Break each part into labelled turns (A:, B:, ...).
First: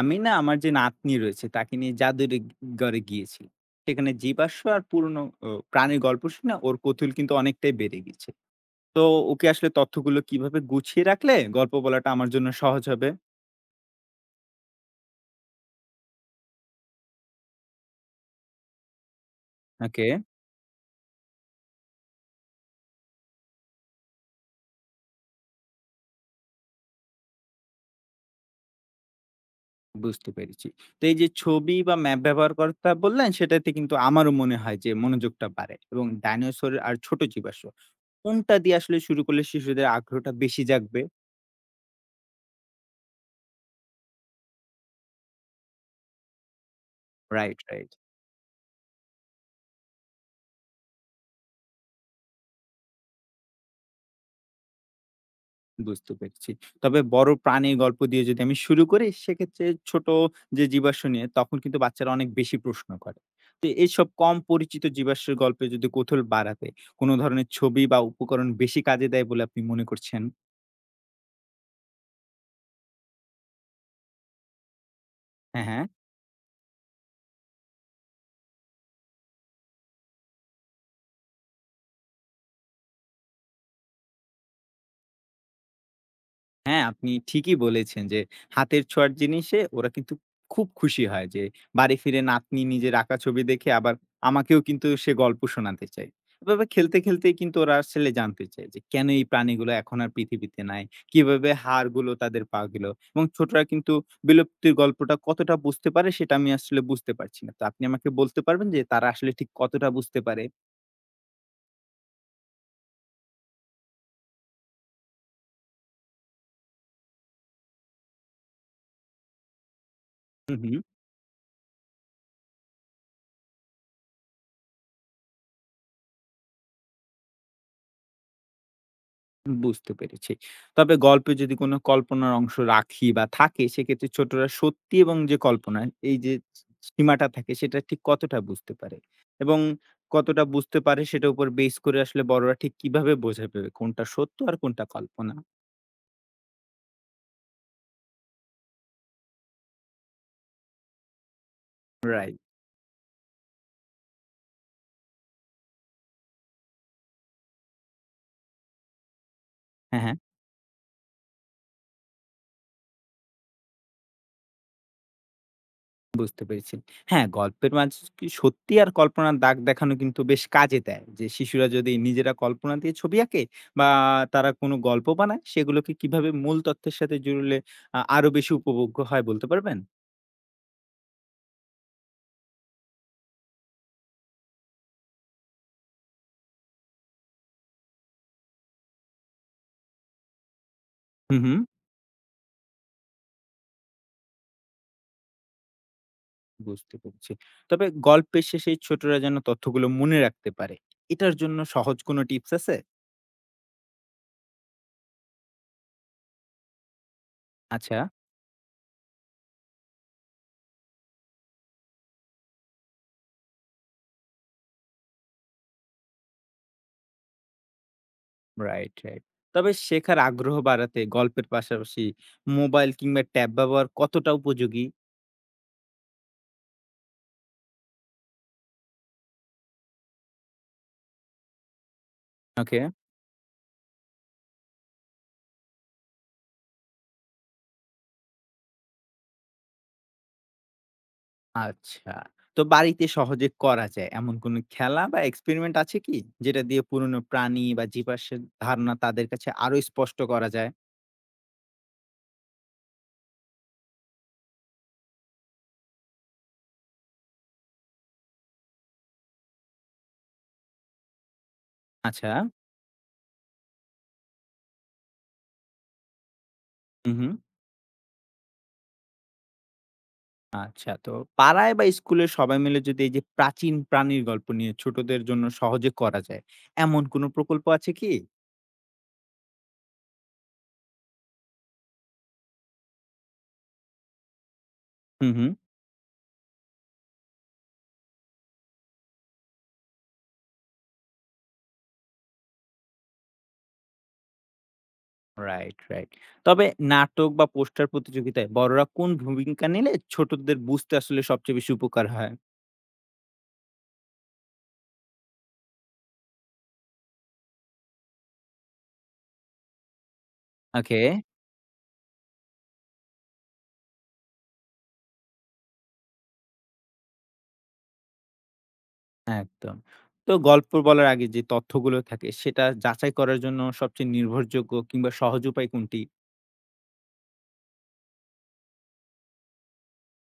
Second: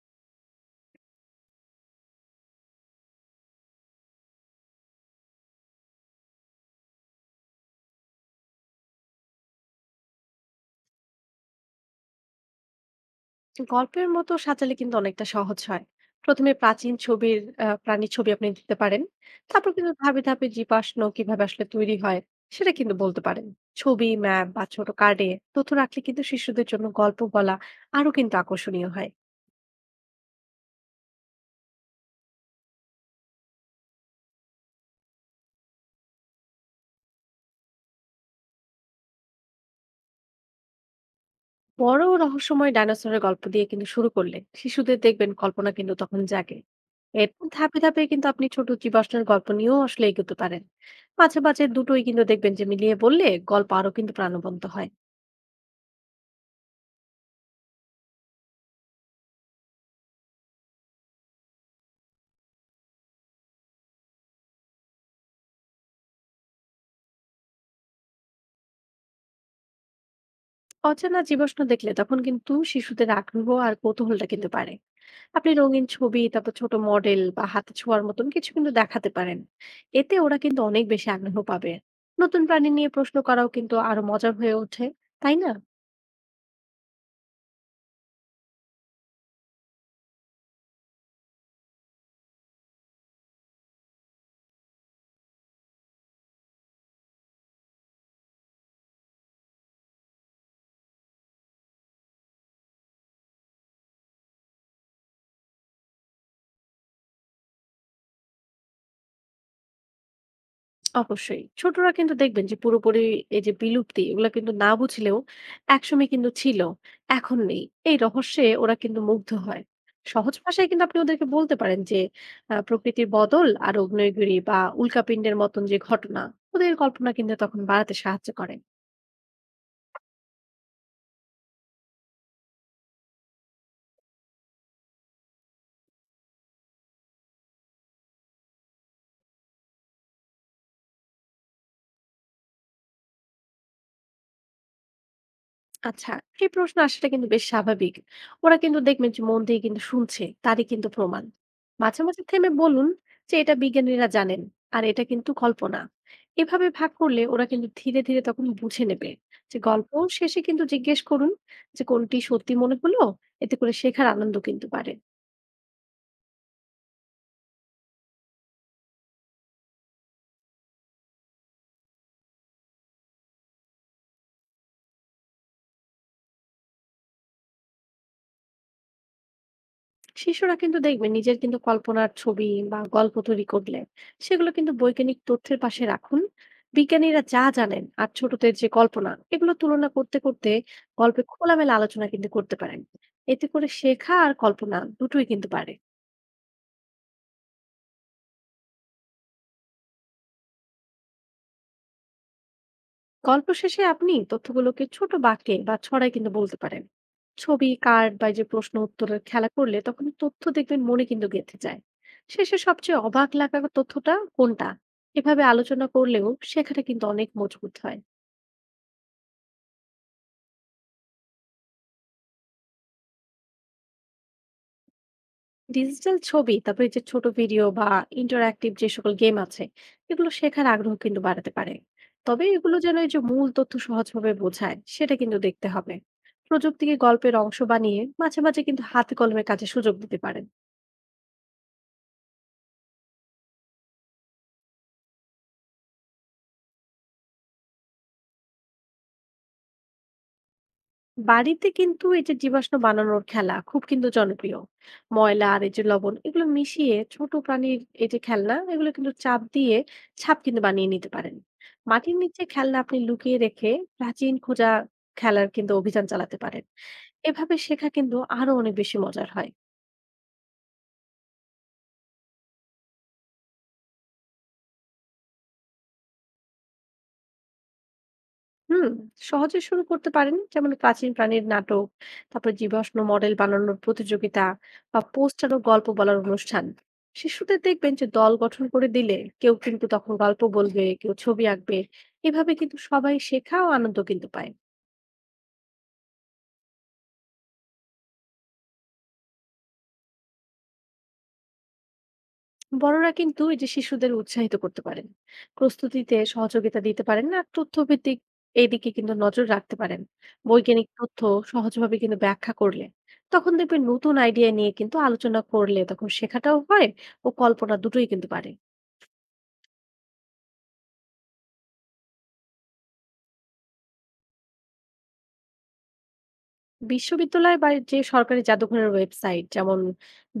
A: আমি না আমার যে নাতনি রয়েছে তাকে নিয়ে জাদুরে ঘরে গিয়েছি। সেখানে জীবাশ্ম আর পুরনো ও প্রাণীর গল্প শুনে ওর কৌতূহল কিন্তু অনেকটাই বেড়ে গেছে। তো ওকে আসলে তথ্যগুলো কিভাবে গুছিয়ে রাখলে গল্প বলাটা আমার জন্য সহজ হবে?
B: গল্পের মতো সাজালে কিন্তু অনেকটা সহজ হয়। প্রথমে প্রাচীন ছবির প্রাণীর ছবি আপনি দিতে পারেন। তারপর কিন্তু
A: ওকে।
B: ধাপে, ধাপে জীবাশ্ম কিভাবে আসলে তৈরি হয় সেটা কিন্তু বলতে পারেন। ছবি, ম্যাপ বা ছোট কার্ডে তথ্য রাখলে কিন্তু শিশুদের জন্য গল্প বলা আরো কিন্তু আকর্ষণীয় হয়।
A: বুঝতে পেরেছি। তো এই যে ছবি বা ম্যাপ ব্যবহার করতা বললেন সেটাতে কিন্তু আমারও মনে হয় যে মনোযোগটা বাড়ে এবং ডাইনোসর আর ছোট জীবাশ্ম কোনটা দিয়ে আসলে শুরু করলে শিশুদের আগ্রহটা বেশি জাগবে?
B: বড় রহস্যময় ডাইনোসরের গল্প দিয়ে কিন্তু শুরু করলে শিশুদের দেখবেন কল্পনা কিন্তু তখন জাগে। এরপর
A: রাইট,
B: ধাপে,
A: রাইট।
B: ধাপে কিন্তু আপনি ছোট জীবাশ্মের গল্প নিয়েও আসলে এগোতে পারেন। মাঝে, মাঝে দুটোই কিন্তু দেখবেন যে মিলিয়ে বললে গল্প আরো কিন্তু প্রাণবন্ত হয়।
A: বুঝতে পেরেছি। তবে বড় প্রাণীর গল্প দিয়ে যদি আমি শুরু করি, সেক্ষেত্রে ছোট যে জীবাশ্ম নিয়ে তখন কিন্তু বাচ্চারা অনেক বেশি প্রশ্ন করে। তো এইসব কম পরিচিত জীবাশ্মের গল্পে যদি কৌতূহল বাড়াতে কোন ধরনের ছবি বা উপকরণ বেশি কাজে দেয় বলে আপনি মনে করছেন?
B: অচেনা জীবাশ্ম দেখলে তখন কিন্তু শিশুদের আগ্রহ আর কৌতূহলটা কিন্তু বাড়ে। আপনি
A: হ্যাঁ, হ্যাঁ।
B: রঙিন ছবি তারপর ছোট মডেল বা হাতে ছোঁয়ার মতন কিছু কিন্তু দেখাতে পারেন। এতে ওরা কিন্তু অনেক বেশি আগ্রহ পাবে। নতুন প্রাণী নিয়ে প্রশ্ন করাও কিন্তু আরো মজার হয়ে ওঠে, তাই না?
A: হ্যাঁ, আপনি ঠিকই বলেছেন যে হাতের ছোঁয়ার জিনিসে ওরা কিন্তু খুব খুশি হয় যে বাড়ি ফিরে নাতনি নিজের আঁকা ছবি দেখে আবার আমাকেও কিন্তু সে গল্প শোনাতে চায়। এভাবে খেলতে, খেলতেই কিন্তু ওরা আসলে জানতে চায় যে কেন এই প্রাণীগুলো এখন আর পৃথিবীতে নাই? কিভাবে হাড়গুলো তাদের পা গেল? এবং ছোটরা কিন্তু বিলুপ্তির গল্পটা কতটা বুঝতে পারে সেটা আমি আসলে বুঝতে পারছি না। তো আপনি আমাকে বলতে পারবেন যে তারা আসলে ঠিক কতটা বুঝতে পারে?
B: অবশ্যই। ছোটরা কিন্তু দেখবেন যে পুরোপুরি এই যে বিলুপ্তি এগুলা কিন্তু না বুঝলেও একসময় কিন্তু ছিল, এখন নেই। এই রহস্যে ওরা কিন্তু মুগ্ধ হয়। সহজ
A: হু,
B: ভাষায়
A: হু।
B: কিন্তু আপনি ওদেরকে বলতে পারেন যে প্রকৃতির বদল আর আগ্নেয়গিরি বা উল্কাপিন্ডের মতন যে ঘটনা ওদের কল্পনা কিন্তু তখন বাড়াতে সাহায্য করে।
A: বুঝতে পেরেছি। তবে গল্পে যদি কোনো কল্পনার অংশ রাখি বা থাকে সেক্ষেত্রে ছোটরা সত্যি এবং যে কল্পনা এই যে সীমাটা থাকে সেটা ঠিক কতটা বুঝতে পারে? এবং কতটা বুঝতে পারে সেটার উপর বেস করে আসলে বড়রা ঠিক কিভাবে বোঝাবে কোনটা সত্য আর কোনটা কল্পনা?
B: আচ্ছা, এই প্রশ্ন আসাটা কিন্তু বেশ স্বাভাবিক। ওরা কিন্তু দেখবেন যে মন দিয়ে কিন্তু শুনছে তারই কিন্তু প্রমাণ। মাঝে মাঝে
A: রাইট।
B: থেমে বলুন যে এটা বিজ্ঞানীরা জানেন, আর এটা কিন্তু কল্পনা। এভাবে ভাগ করলে ওরা কিন্তু ধীরে ধীরে তখন বুঝে নেবে যে গল্প
A: হ্যাঁ, হ্যাঁ।
B: শেষে কিন্তু জিজ্ঞেস করুন যে কোনটি সত্যি মনে হলো। এতে করে শেখার আনন্দ কিন্তু বাড়ে।
A: বুঝতে পেরেছি। হ্যাঁ, গল্পের মাঝে কি সত্যি আর কল্পনার দাগ দেখানো কিন্তু বেশ কাজে দেয়। যে শিশুরা যদি নিজেরা কল্পনা দিয়ে ছবি আঁকে বা তারা কোনো গল্প বানায় সেগুলোকে কিভাবে মূল তথ্যের সাথে জুড়লে আরো বেশি উপভোগ্য হয় বলতে পারবেন?
B: শিশুরা কিন্তু দেখবেন নিজের কিন্তু কল্পনার ছবি বা গল্প তৈরি করলে সেগুলো কিন্তু বৈজ্ঞানিক তথ্যের পাশে রাখুন। বিজ্ঞানীরা যা জানেন আর ছোটদের যে কল্পনা এগুলো তুলনা করতে করতে গল্পে
A: হুম, হুম।
B: খোলামেলা আলোচনা কিন্তু করতে পারেন। এতে করে শেখা আর কল্পনা দুটোই কিন্তু পারে।
A: বুঝতে পেরেছি। তবে গল্পের শেষে ছোটরা যেন তথ্যগুলো মনে রাখতে পারে। এটার জন্য সহজ কোনো টিপস আছে?
B: গল্প শেষে আপনি তথ্যগুলোকে ছোট বাক্যে বা ছড়ায় কিন্তু বলতে পারেন। ছবি
A: আচ্ছা।
B: কার্ড বা এই যে প্রশ্ন উত্তরের খেলা করলে তখন তথ্য দেখবেন মনে কিন্তু গেঁথে যায়। শেষে সবচেয়ে অবাক লাগা তথ্যটা কোনটা, এভাবে আলোচনা করলেও শেখাটা কিন্তু অনেক মজবুত হয়।
A: Right, right. তবে শেখার আগ্রহ বাড়াতে গল্পের পাশাপাশি মোবাইল কিংবা ট্যাব ব্যবহার কতটা উপযোগী?
B: ডিজিটাল ছবি তারপরে যে ছোট ভিডিও বা ইন্টারঅ্যাক্টিভ যে সকল গেম আছে এগুলো শেখার আগ্রহ কিন্তু বাড়াতে পারে। তবে এগুলো
A: ওকে।
B: যেন এই যে মূল তথ্য সহজভাবে বোঝায় সেটা কিন্তু দেখতে হবে। প্রযুক্তিকে গল্পের অংশ বানিয়ে মাঝে মাঝে কিন্তু হাতে কলমে কাজে সুযোগ দিতে পারেন।
A: আচ্ছা। তো বাড়িতে সহজে করা যায় এমন কোনো খেলা বা এক্সপেরিমেন্ট আছে কি? যেটা দিয়ে পুরনো প্রাণী বা জীবাশ্মের ধারণা তাদের কাছে আরো স্পষ্ট করা যায়?
B: বাড়িতে কিন্তু এই যে জীবাশ্ম বানানোর খেলা খুব কিন্তু জনপ্রিয়। ময়লা আর এই যে লবণ এগুলো মিশিয়ে ছোট প্রাণীর এই যে খেলনা এগুলো কিন্তু চাপ দিয়ে ছাপ কিন্তু বানিয়ে নিতে পারেন। মাটির
A: আচ্ছা।
B: নিচে খেলনা আপনি লুকিয়ে রেখে প্রাচীন খোঁজা খেলার কিন্তু অভিযান চালাতে পারেন।
A: হু, হু।
B: এভাবে শেখা কিন্তু আরো অনেক বেশি মজার হয়।
A: আচ্ছা। তো পাড়ায় বা স্কুলে সবাই মিলে যদি এই যে প্রাচীন প্রাণীর গল্প নিয়ে ছোটদের জন্য সহজে করা যায়, এমন কোনো প্রকল্প আছে কি?
B: হুম, সহজে শুরু করতে পারেন যেমন প্রাচীন প্রাণীর নাটক, তারপর জীবাশ্ম মডেল বানানোর প্রতিযোগিতা বা
A: হু, হু।
B: পোস্টার ও গল্প বলার অনুষ্ঠান। শিশুদের দেখবেন যে দল গঠন করে দিলে কেউ কিন্তু তখন গল্প বলবে, কেউ ছবি আঁকবে। এভাবে কিন্তু সবাই শেখা ও আনন্দ কিন্তু পায়।
A: Right, right. তবে নাটক বা পোস্টার প্রতিযোগিতায় বড়রা কোন ভূমিকা নিলে ছোটদের বুঝতে আসলে সবচেয়ে বেশি উপকার হয়?
B: বড়রা কিন্তু এই যে শিশুদের উৎসাহিত করতে পারেন, প্রস্তুতিতে সহযোগিতা দিতে পারেন না তথ্যভিত্তিক এইদিকে কিন্তু নজর রাখতে পারেন। বৈজ্ঞানিক
A: ওকে।
B: তথ্য সহজভাবে কিন্তু ব্যাখ্যা করলে তখন দেখবেন নতুন আইডিয়া নিয়ে কিন্তু আলোচনা করলে তখন শেখাটাও হয় ও কল্পনা দুটোই কিন্তু পারে।
A: একদম। তো গল্প বলার আগে যে তথ্যগুলো থাকে সেটা যাচাই করার জন্য সবচেয়ে নির্ভরযোগ্য কিংবা সহজ উপায় কোনটি?
B: বিশ্ববিদ্যালয় বা যে সরকারি জাদুঘরের ওয়েবসাইট যেমন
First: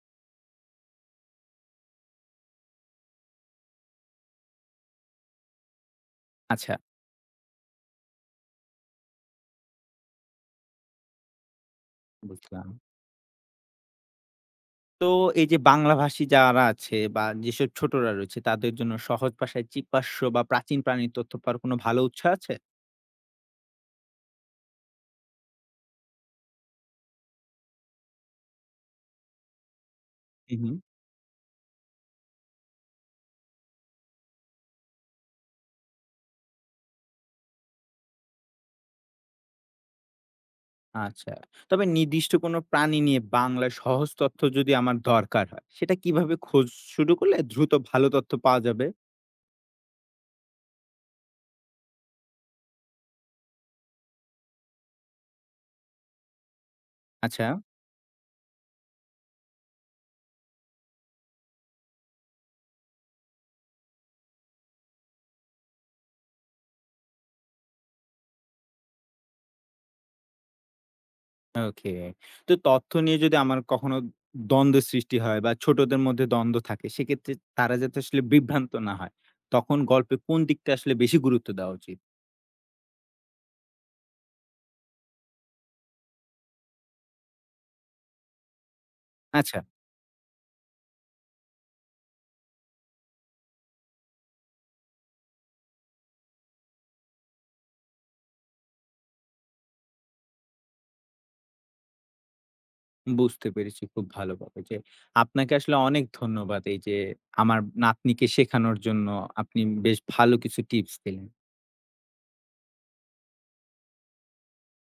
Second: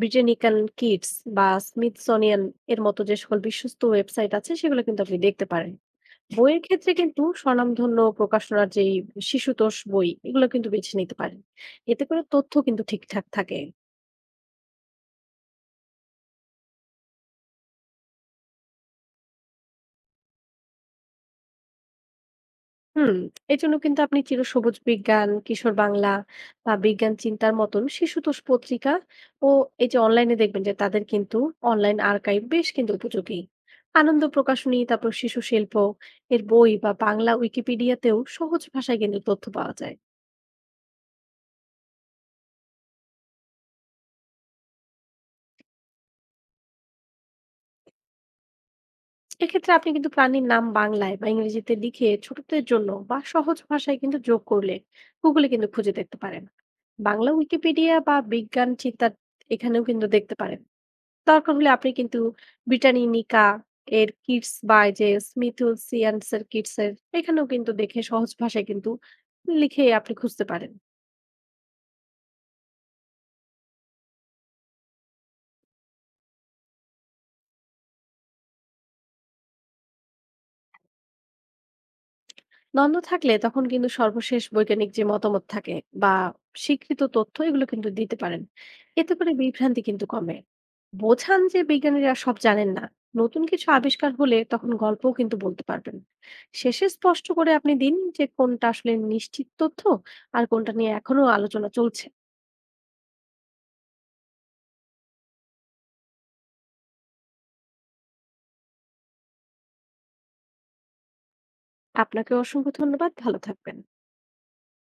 B: ব্রিটানিক্যাল কিডস বা স্মিথসোনিয়ান এর মতো যে সকল বিশ্বস্ত ওয়েবসাইট আছে সেগুলো কিন্তু আপনি দেখতে পারেন। বইয়ের
A: আচ্ছা।
B: ক্ষেত্রে কিন্তু স্বনামধন্য প্রকাশনার যেই শিশুতোষ বই এগুলো কিন্তু বেছে নিতে পারেন। এতে করে তথ্য
A: বুঝলাম।
B: কিন্তু ঠিকঠাক থাকে।
A: তো এই যে বাংলাভাষী যারা আছে বা যেসব ছোটরা রয়েছে তাদের জন্য সহজ ভাষায় জীবাশ্ম বা প্রাচীন প্রাণীর তথ্য পাওয়ার কোনো ভালো উৎস আছে?
B: হুম, এই জন্য কিন্তু আপনি চিরসবুজ বিজ্ঞান কিশোর বাংলা বা বিজ্ঞান চিন্তার মতন শিশুতোষ পত্রিকা ও এই যে অনলাইনে
A: হুম,
B: দেখবেন যে
A: হুম।
B: তাদের কিন্তু অনলাইন আর্কাইভ বেশ কিন্তু উপযোগী। আনন্দ প্রকাশনী তারপর শিশু শিল্প এর বই বা বাংলা উইকিপিডিয়াতেও সহজ ভাষায় কিন্তু তথ্য পাওয়া যায়।
A: আচ্ছা। তবে নির্দিষ্ট কোনো প্রাণী নিয়ে বাংলায় সহজ তথ্য যদি আমার দরকার হয়, সেটা কিভাবে খোঁজ শুরু করলে দ্রুত ভালো তথ্য পাওয়া যাবে?
B: এক্ষেত্রে আপনি কিন্তু প্রাণীর নাম বাংলায় বা ইংরেজিতে লিখে ছোটদের জন্য বা সহজ ভাষায় কিন্তু যোগ করলে গুগলে কিন্তু খুঁজে দেখতে পারেন। বাংলা
A: আচ্ছা।
B: উইকিপিডিয়া বা বিজ্ঞান চিন্তা এখানেও কিন্তু দেখতে পারেন। দরকার হলে আপনি কিন্তু ব্রিটানিনিকা এর কিডস বা এই যে স্মিথুসিয়ান্সের কিডস এর এখানেও কিন্তু দেখে সহজ ভাষায় কিন্তু লিখে আপনি খুঁজতে পারেন।
A: ওকে। তো তথ্য নিয়ে যদি আমার কখনো দ্বন্দ্বের সৃষ্টি হয় বা ছোটদের মধ্যে দ্বন্দ্ব থাকে, সেক্ষেত্রে তারা যাতে আসলে বিভ্রান্ত না হয়, তখন গল্পে কোন দিকটা আসলে বেশি গুরুত্ব দেওয়া উচিত?
B: দ্বন্দ্ব থাকলে তখন কিন্তু সর্বশেষ বৈজ্ঞানিক যে মতামত থাকে বা স্বীকৃত তথ্য এগুলো কিন্তু দিতে পারেন। এতে করে
A: আচ্ছা,
B: বিভ্রান্তি কিন্তু কমে। বোঝান যে বিজ্ঞানীরা সব জানেন না, নতুন কিছু আবিষ্কার হলে তখন গল্পও কিন্তু বলতে পারবেন। শেষে স্পষ্ট করে আপনি দিন যে কোনটা আসলে নিশ্চিত তথ্য আর কোনটা নিয়ে এখনো আলোচনা চলছে।
A: বুঝতে পেরেছি খুব ভালোভাবে যে আপনাকে আসলে অনেক ধন্যবাদ। এই যে আমার নাতনিকে শেখানোর জন্য আপনি বেশ ভালো কিছু টিপস দিলেন।
B: আপনাকে অসংখ্য ধন্যবাদ, ভালো থাকবেন।